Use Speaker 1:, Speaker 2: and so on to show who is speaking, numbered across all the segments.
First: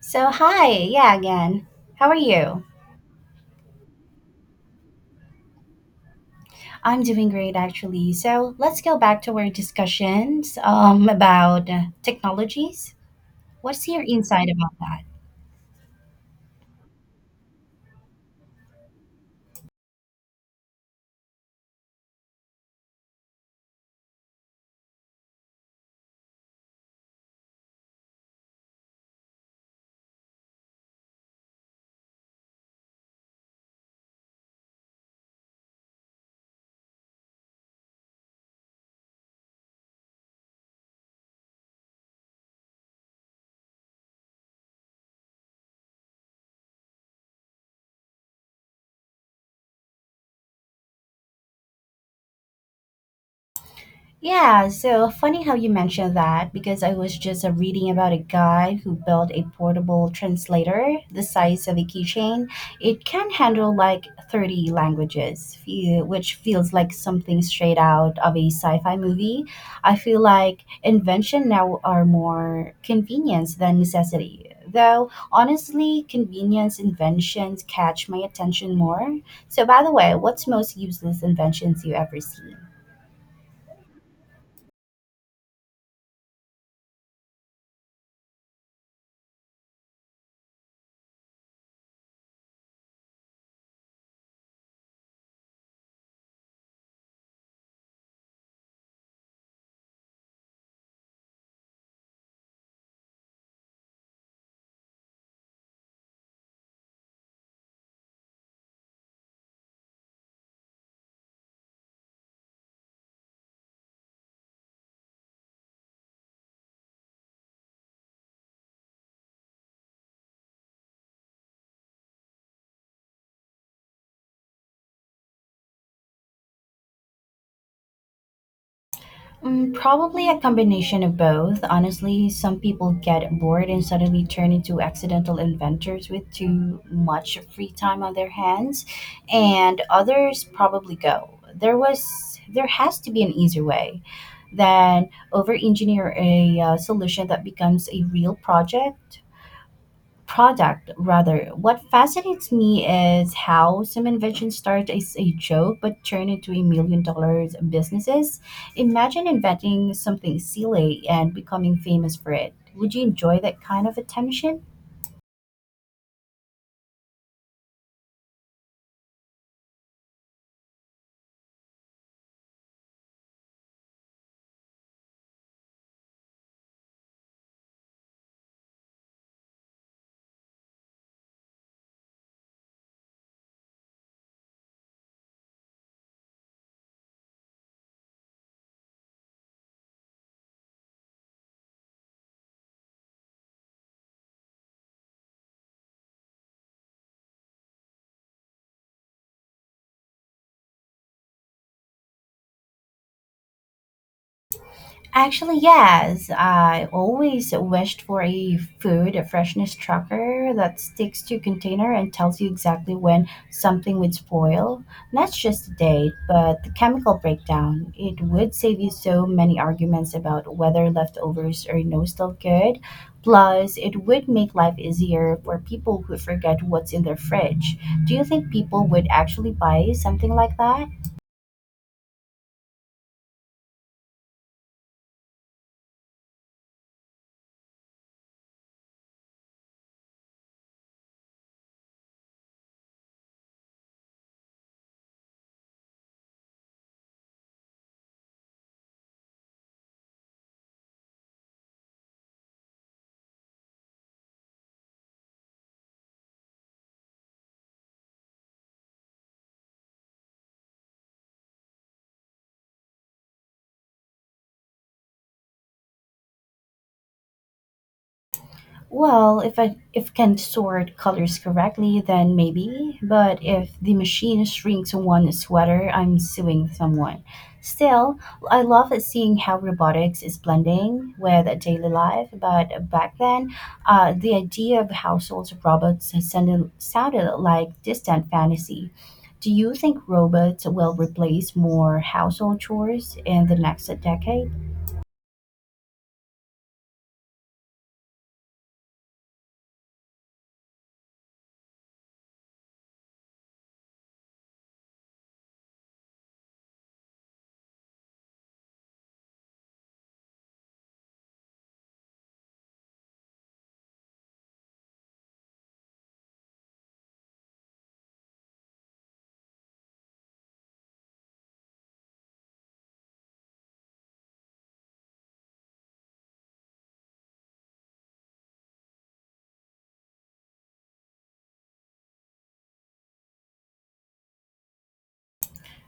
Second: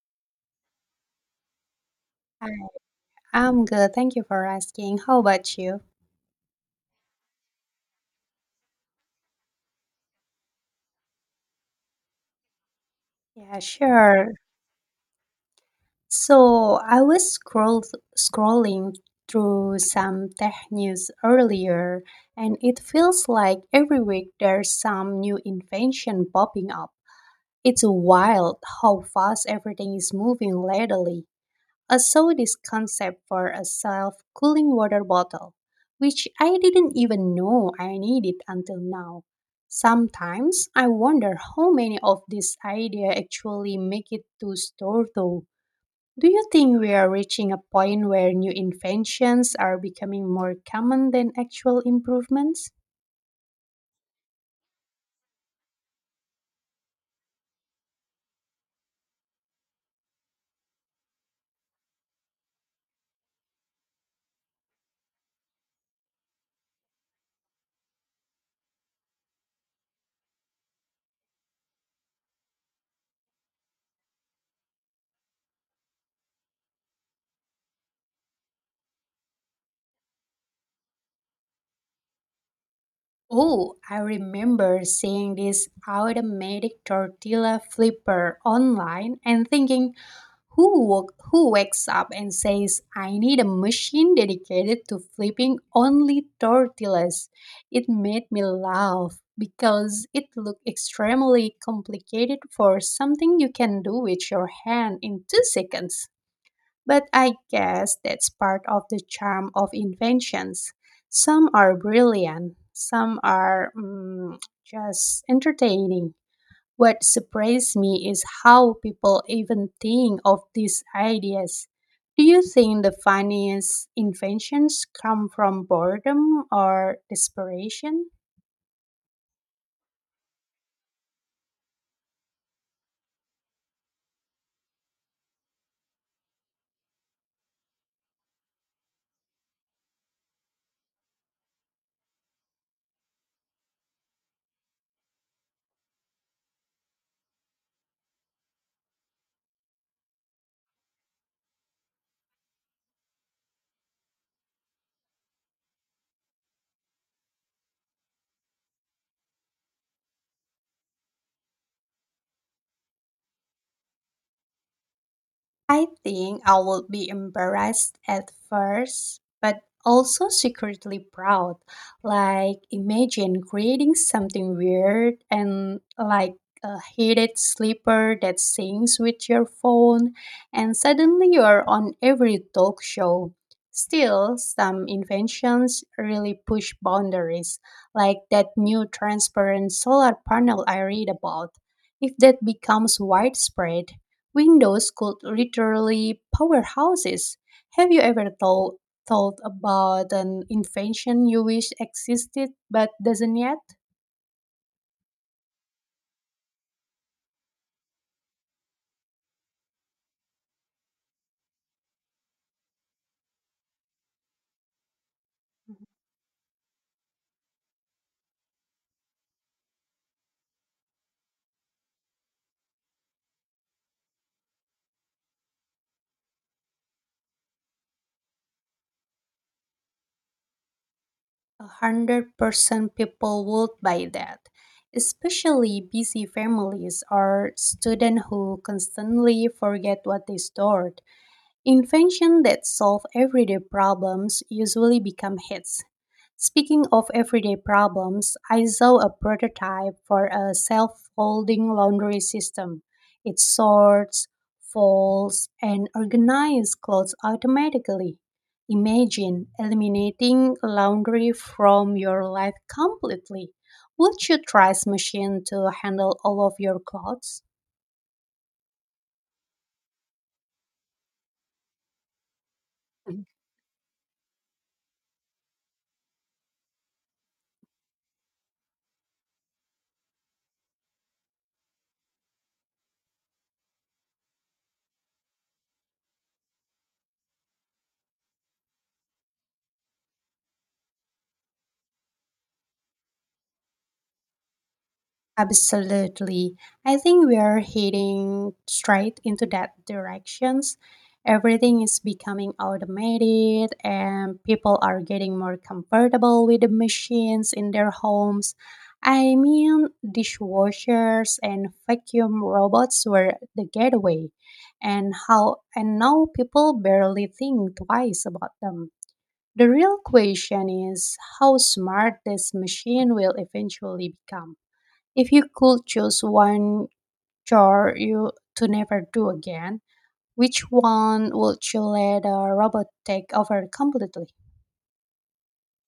Speaker 1: So, hi, yeah, again. How are
Speaker 2: Hi,
Speaker 1: you?
Speaker 2: I'm good. Thank you for asking. How about you?
Speaker 1: I'm doing great actually. So, let's go back to our discussions about technologies.
Speaker 2: Yeah,
Speaker 1: What's your
Speaker 2: sure.
Speaker 1: insight about that?
Speaker 2: So I was scrolling through some tech news earlier, and it feels like every week there's some new invention popping up. It's wild how fast everything is moving lately. I saw this concept for a self cooling water bottle, which I didn't even know I needed until now. Sometimes I wonder how many of these ideas actually make it to store though. Do you think we are reaching a point where new inventions are becoming more common than actual improvements?
Speaker 1: Yeah, so funny how you mentioned that because I was just reading about a guy who built a portable translator the size of a keychain. It can handle like 30 languages, which feels like something straight out of a sci fi movie. I feel like invention now are more convenience than necessity. Though, honestly, convenience inventions catch my attention more. So, by the way, what's most useless inventions you ever seen?
Speaker 2: Oh, I remember seeing this automatic tortilla flipper online and thinking, who wakes up and says, "I need a machine dedicated to flipping only tortillas"? It made me laugh because it looked extremely complicated for something you can do with your hand in 2 seconds. But I guess that's part of the charm of inventions. Some are brilliant, some are just entertaining. What surprised me is how people even think of these ideas. Do you think the funniest inventions come from boredom or desperation?
Speaker 1: Mm, probably a combination of both. Honestly, some people get bored and suddenly turn into accidental inventors with too much free time on their hands, and others probably go. There was there has to be an easier way than over engineer a solution that becomes a real project product rather. What fascinates me is how some inventions start as a joke but turn into a million dollars businesses. Imagine inventing something silly and becoming famous for it. Would you enjoy that kind of attention?
Speaker 2: I think I would be embarrassed at first, but also secretly proud. Like, imagine creating something weird and like a heated sleeper that sings with your phone, and suddenly you're on every talk show. Still, some inventions really push boundaries, like that new transparent solar panel I read about. If that becomes widespread, Windows could literally power houses. Have you ever thought about an invention you wish existed but doesn't yet?
Speaker 1: Actually, yes. I always wished for a food freshness tracker that sticks to container and tells you exactly when something would spoil. Not just the date, but the chemical breakdown. It would save you so many arguments about whether leftovers are no still good. Plus, it would make life easier for people who forget what's in their fridge. Do you think people would actually buy something like that?
Speaker 2: 100% people would buy that, especially busy families or students who constantly forget what they stored. Inventions that solve everyday problems usually become hits. Speaking of everyday problems, I saw a prototype for a self folding laundry system. It sorts, folds, and organizes clothes automatically. Imagine eliminating laundry from your life completely. Would you trust machine to handle all of your clothes?
Speaker 1: Well, if I if can sort colors correctly, then maybe.
Speaker 2: Mhm.
Speaker 1: But if the machine shrinks one sweater, I'm suing someone. Still, I love seeing how robotics is blending with daily life. But back then, the idea of household robots sounded like distant fantasy. Do you think robots will replace more household chores in the next decade?
Speaker 2: Absolutely. I think we are heading straight into that directions. Everything is becoming automated and people are getting more comfortable with the machines in their homes. I mean, dishwashers and vacuum robots were the gateway and now people barely think twice about them. The real question is how smart this machine will eventually become. If you could choose one chore you to never do again, which one would you let a robot take over completely?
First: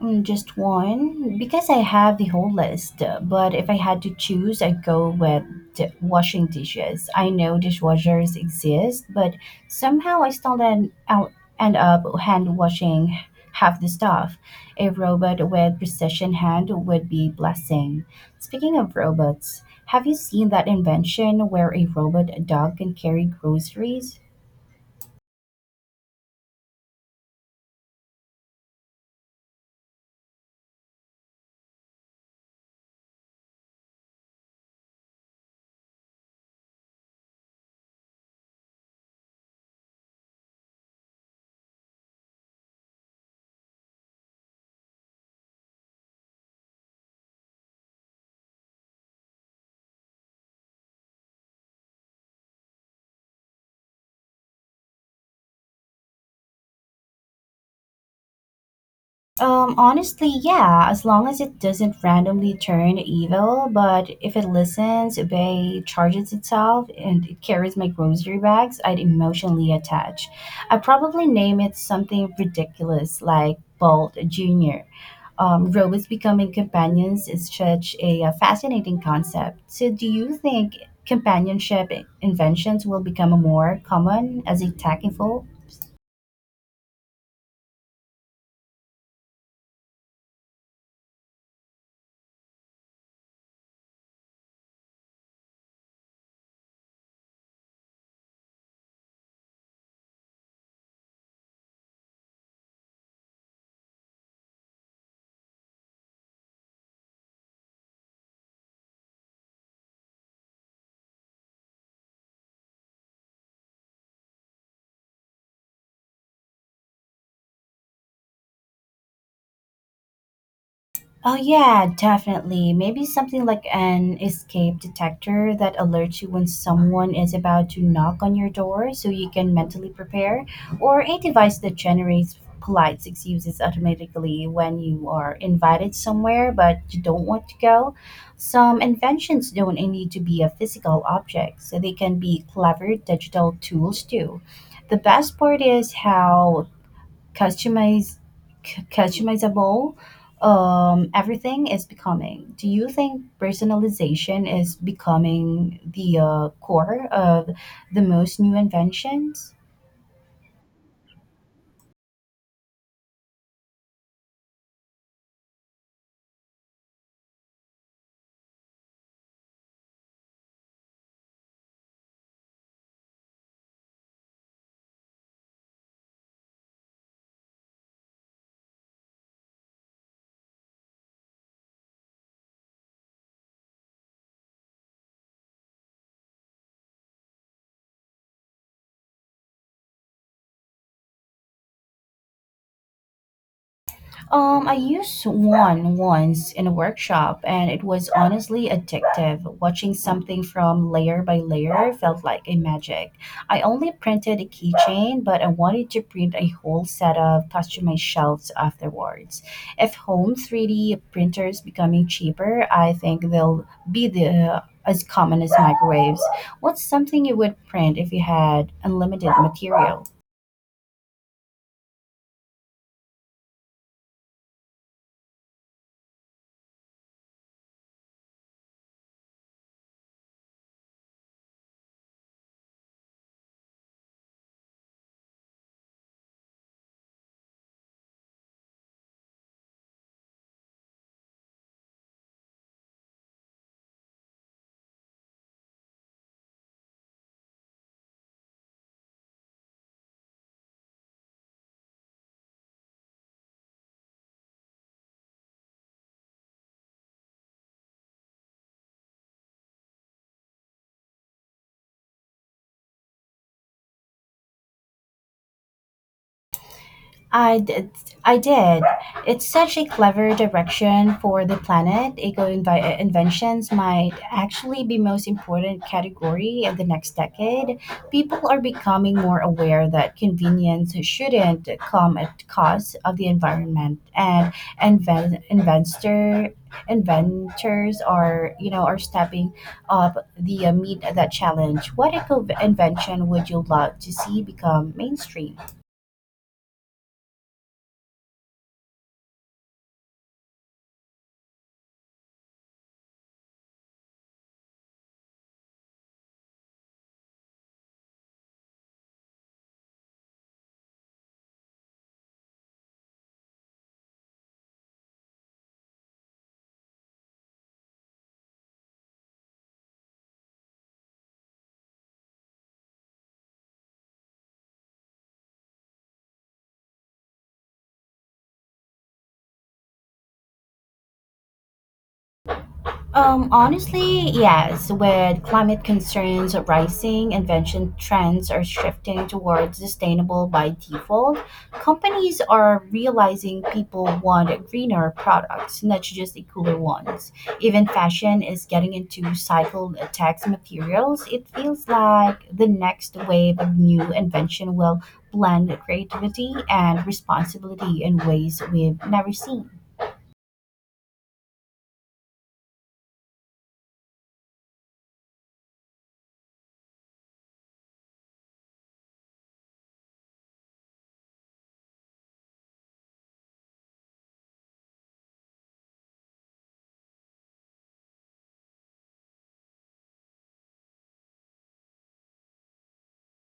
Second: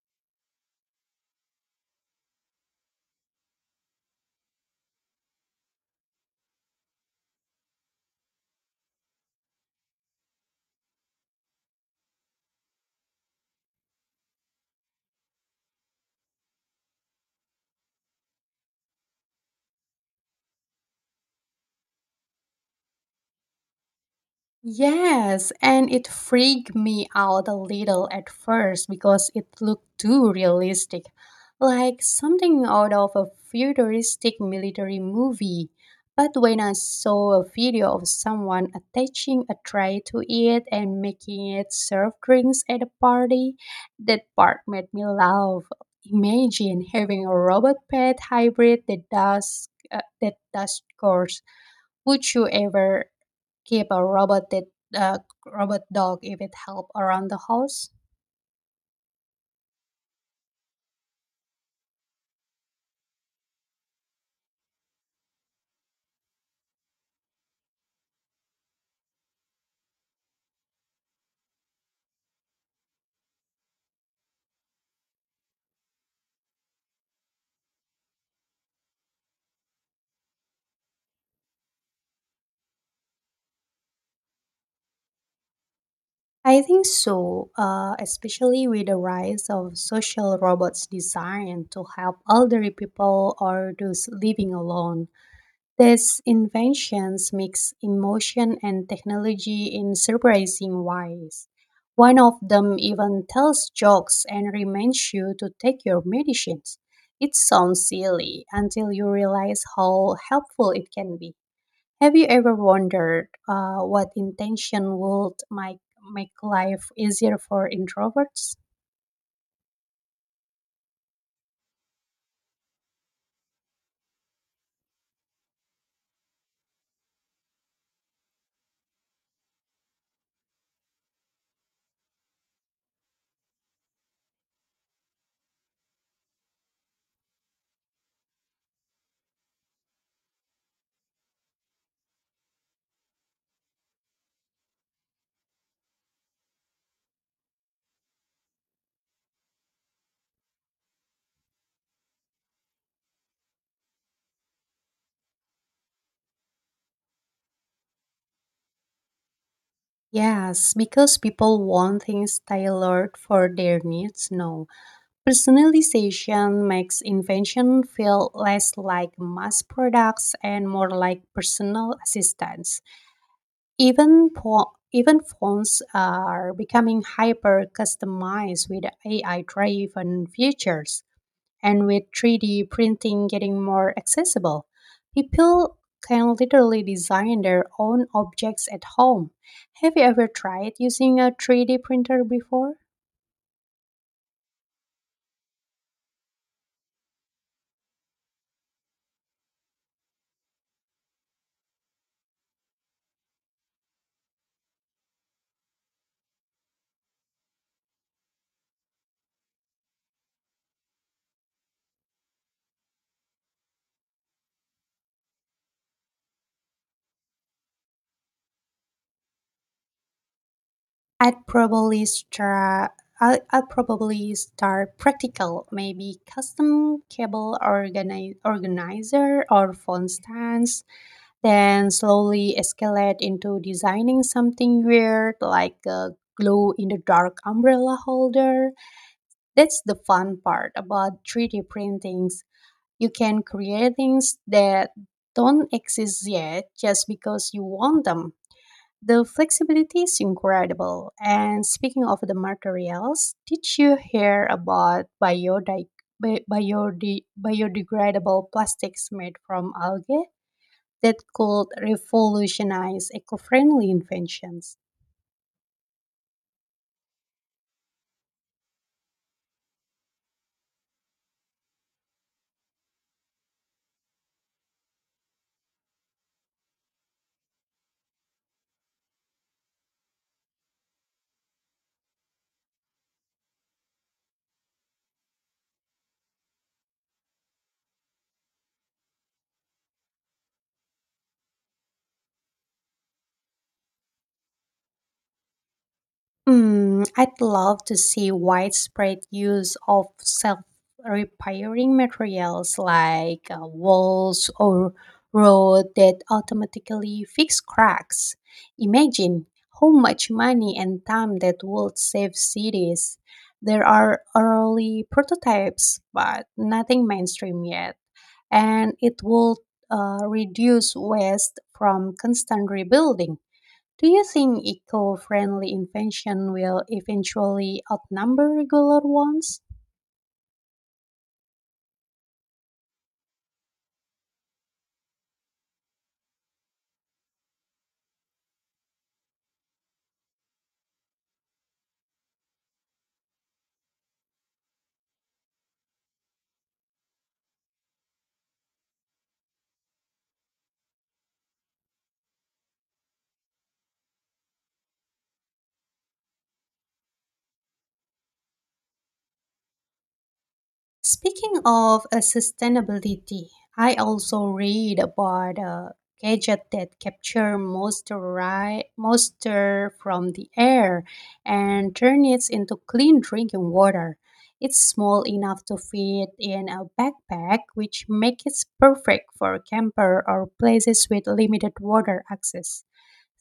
Speaker 1: Mm, just one, because I have the whole list. But if I had to choose, I'd go with washing dishes. I know dishwashers exist, but somehow I still end up hand washing half the stuff. A robot with precision hand would be blessing. Speaking of robots, have you seen that invention where a robot dog can carry groceries?
Speaker 2: Yes, and it freaked me out a little at first because it looked too realistic, like something out of a futuristic military movie. But when I saw a video of someone attaching a tray to it and making it serve drinks at a party, that part made me laugh. Imagine having a robot pet hybrid that does chores. Would you ever keep a robot that uh, robot dog if it help around the house?
Speaker 1: Honestly, yeah, as long as it doesn't randomly turn evil, but if it listens, obey, charges itself, and it carries my grocery bags, I'd emotionally attach. I'd probably name it something ridiculous like Bolt Jr. Robots becoming companions is such a fascinating concept. So, do you think companionship inventions will become more common as a tech evolves?
Speaker 2: I think so, especially with the rise of social robots designed to help elderly people or those living alone. These inventions mix emotion and technology in surprising ways. One of them even tells jokes and reminds you to take your medicines. It sounds silly until you realize how helpful it can be. Have you ever wondered what intention would make life easier for introverts?
Speaker 1: Oh, yeah, definitely. Maybe something like an escape detector that alerts you when someone is about to knock on your door so you can mentally prepare, or a device that generates polite excuses automatically when you are invited somewhere but you don't want to go. Some inventions don't need to be a physical object, so they can be clever digital tools too. The best part is how customize customizable everything is becoming. Do you think personalization is becoming the core of the most new inventions?
Speaker 2: Yes, because people want things tailored for their needs. No, personalization makes invention feel less like mass products and more like personal assistance. Even phones are becoming hyper customized with AI driven features. And with 3D printing getting more accessible, people can literally design their own objects at home. Have you ever tried using a 3D printer before?
Speaker 1: I used one once in a workshop, and it was honestly addictive. Watching something from layer by layer felt like a magic. I only printed a keychain, but I wanted to print a whole set of customized shelves afterwards. If home 3D printers becoming cheaper, I think they'll be the as common as microwaves. What's something you would print if you had unlimited material?
Speaker 2: I'd probably start. I'd probably start practical, maybe custom organizer or phone stands, then slowly escalate into designing something weird like a glow in the dark umbrella holder. That's the fun part about 3D printings. You can create things that don't exist yet just because you want them. The flexibility is incredible. And speaking of the materials, did you hear about biodegradable plastics made from algae that could revolutionize eco friendly inventions?
Speaker 1: I did. I did. It's such a clever direction for the planet. Eco inventions might actually be most important category of the next decade. People are becoming more aware that convenience shouldn't come at cost of the environment, and inven- investor inventors are you know are stepping up the meet that challenge. What eco invention would you love to see become mainstream?
Speaker 2: Hmm, I'd love to see widespread use of self repairing materials like walls or road that automatically fix cracks. Imagine how much money and time that would save cities. There are early prototypes, but nothing mainstream yet, and it will reduce waste from constant rebuilding. Do you think eco-friendly invention will eventually outnumber regular ones?
Speaker 1: Honestly, yes. With climate concerns rising, invention trends are shifting towards sustainable by default. Companies are realizing people want greener products, not just the cooler ones. Even fashion is getting into recycled text materials. It feels like the next wave of new invention will blend creativity and responsibility in ways we've never seen.
Speaker 2: Speaking of sustainability, I also read about a gadget that capture moisture from the air and turn it into clean drinking water. It's small enough to fit in a backpack, which makes it perfect for camper or places with limited water access.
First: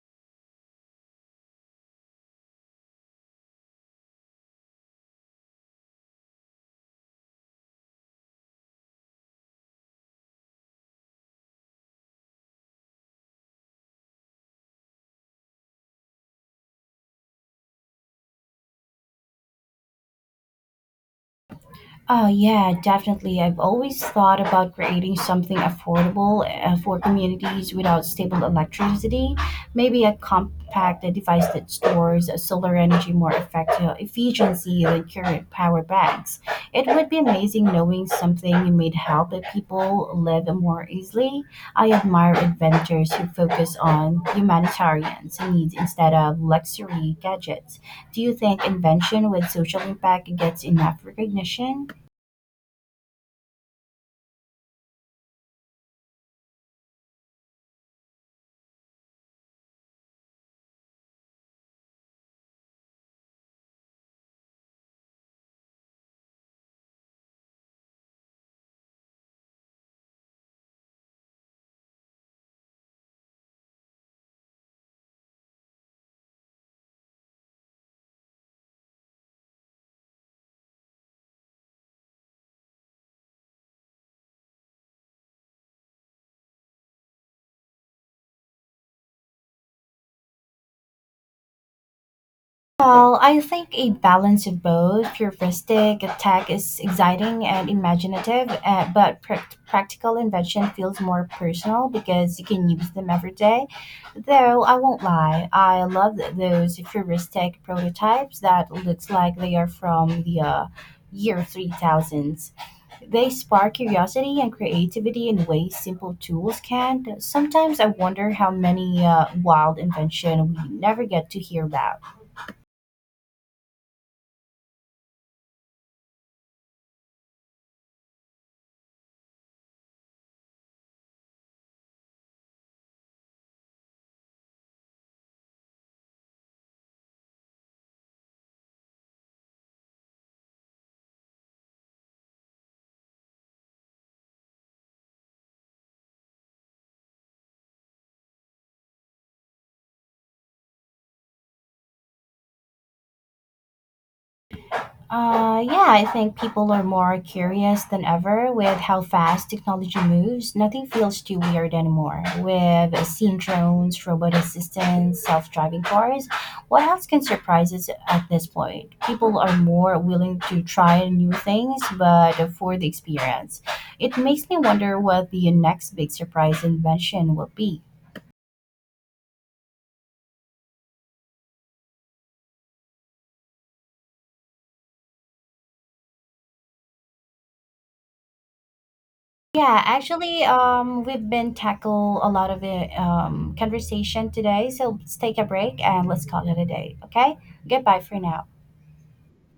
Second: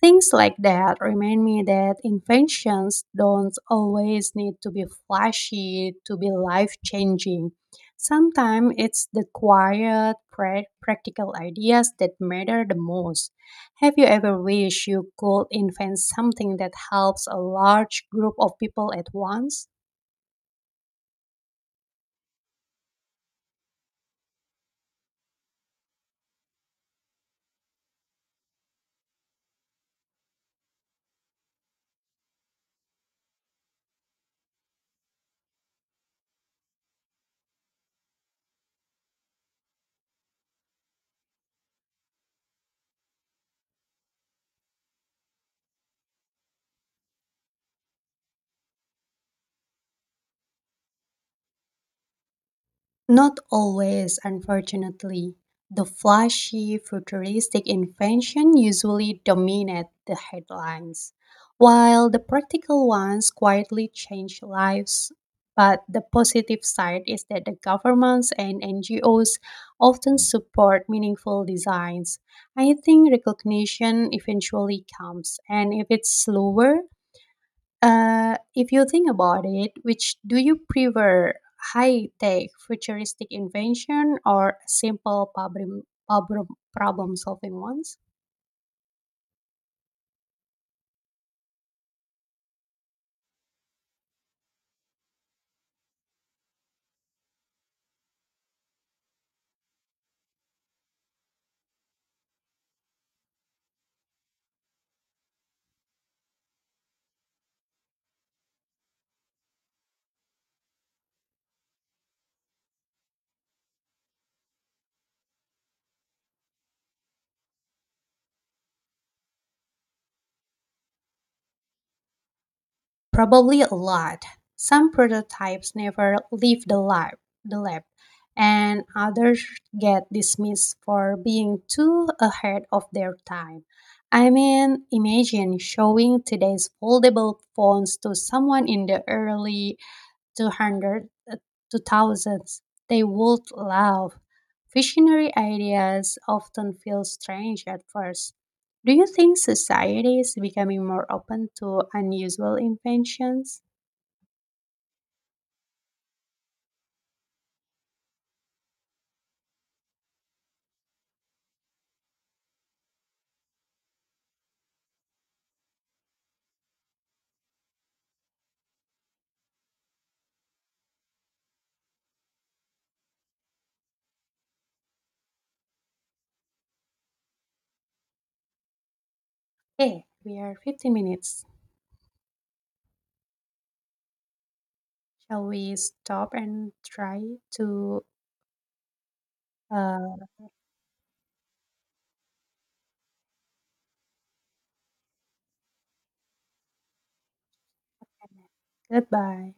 Speaker 2: Things like that remind me that inventions don't always need to be flashy to be life changing. Sometimes it's the quiet, practical ideas that matter the most. Have you ever wished you could invent something that helps a large group of people at once?
Speaker 1: Oh yeah, definitely. I've always thought about creating something affordable for communities without stable electricity. Maybe a compact device that stores solar energy more effective efficiency than current power banks. It would be amazing knowing something made help that people live more easily. I admire inventors who focus on humanitarian needs instead of luxury gadgets. Do you think invention with social impact gets enough recognition?
Speaker 2: Not always, unfortunately. The flashy, futuristic invention usually dominate the headlines, while the practical ones quietly change lives. But the positive side is that the governments and NGOs often support meaningful designs. I think recognition eventually comes, and if it's slower, if you think about it, which do you prefer, high tech, futuristic invention, or simple problem, problem solving ones?
Speaker 1: Well, I think a balance of both. Futuristic tech is exciting and imaginative, but prac practical invention feels more personal because you can use them every day. Though I won't lie, I love those futuristic prototypes that looks like they are from the year 3000s. They spark curiosity and creativity in ways simple tools can't. Sometimes I wonder how many wild invention we never get to hear about.
Speaker 2: Probably a lot. Some prototypes never leave the lab, and others get dismissed for being too ahead of their time. I mean, imagine showing today's foldable phones to someone in the early 200 to thousands, they would laugh. Visionary ideas often feel strange at first. Do you think society is becoming more open to unusual inventions?
Speaker 1: Yeah, I think people are more curious than ever with how fast technology moves. Nothing feels too weird anymore. With seen drones, robot assistants, self driving cars, what else can surprise us at this point? People are more willing to try new things, but for the experience. It makes me wonder what the next big surprise invention will be.
Speaker 2: Hey, we are 50 minutes. Shall we stop and try to
Speaker 1: Yeah,
Speaker 2: uh,
Speaker 1: actually, we've been tackle a lot of the conversation today, so let's take a break and let's call it a day. Okay, goodbye for now.
Speaker 2: goodbye?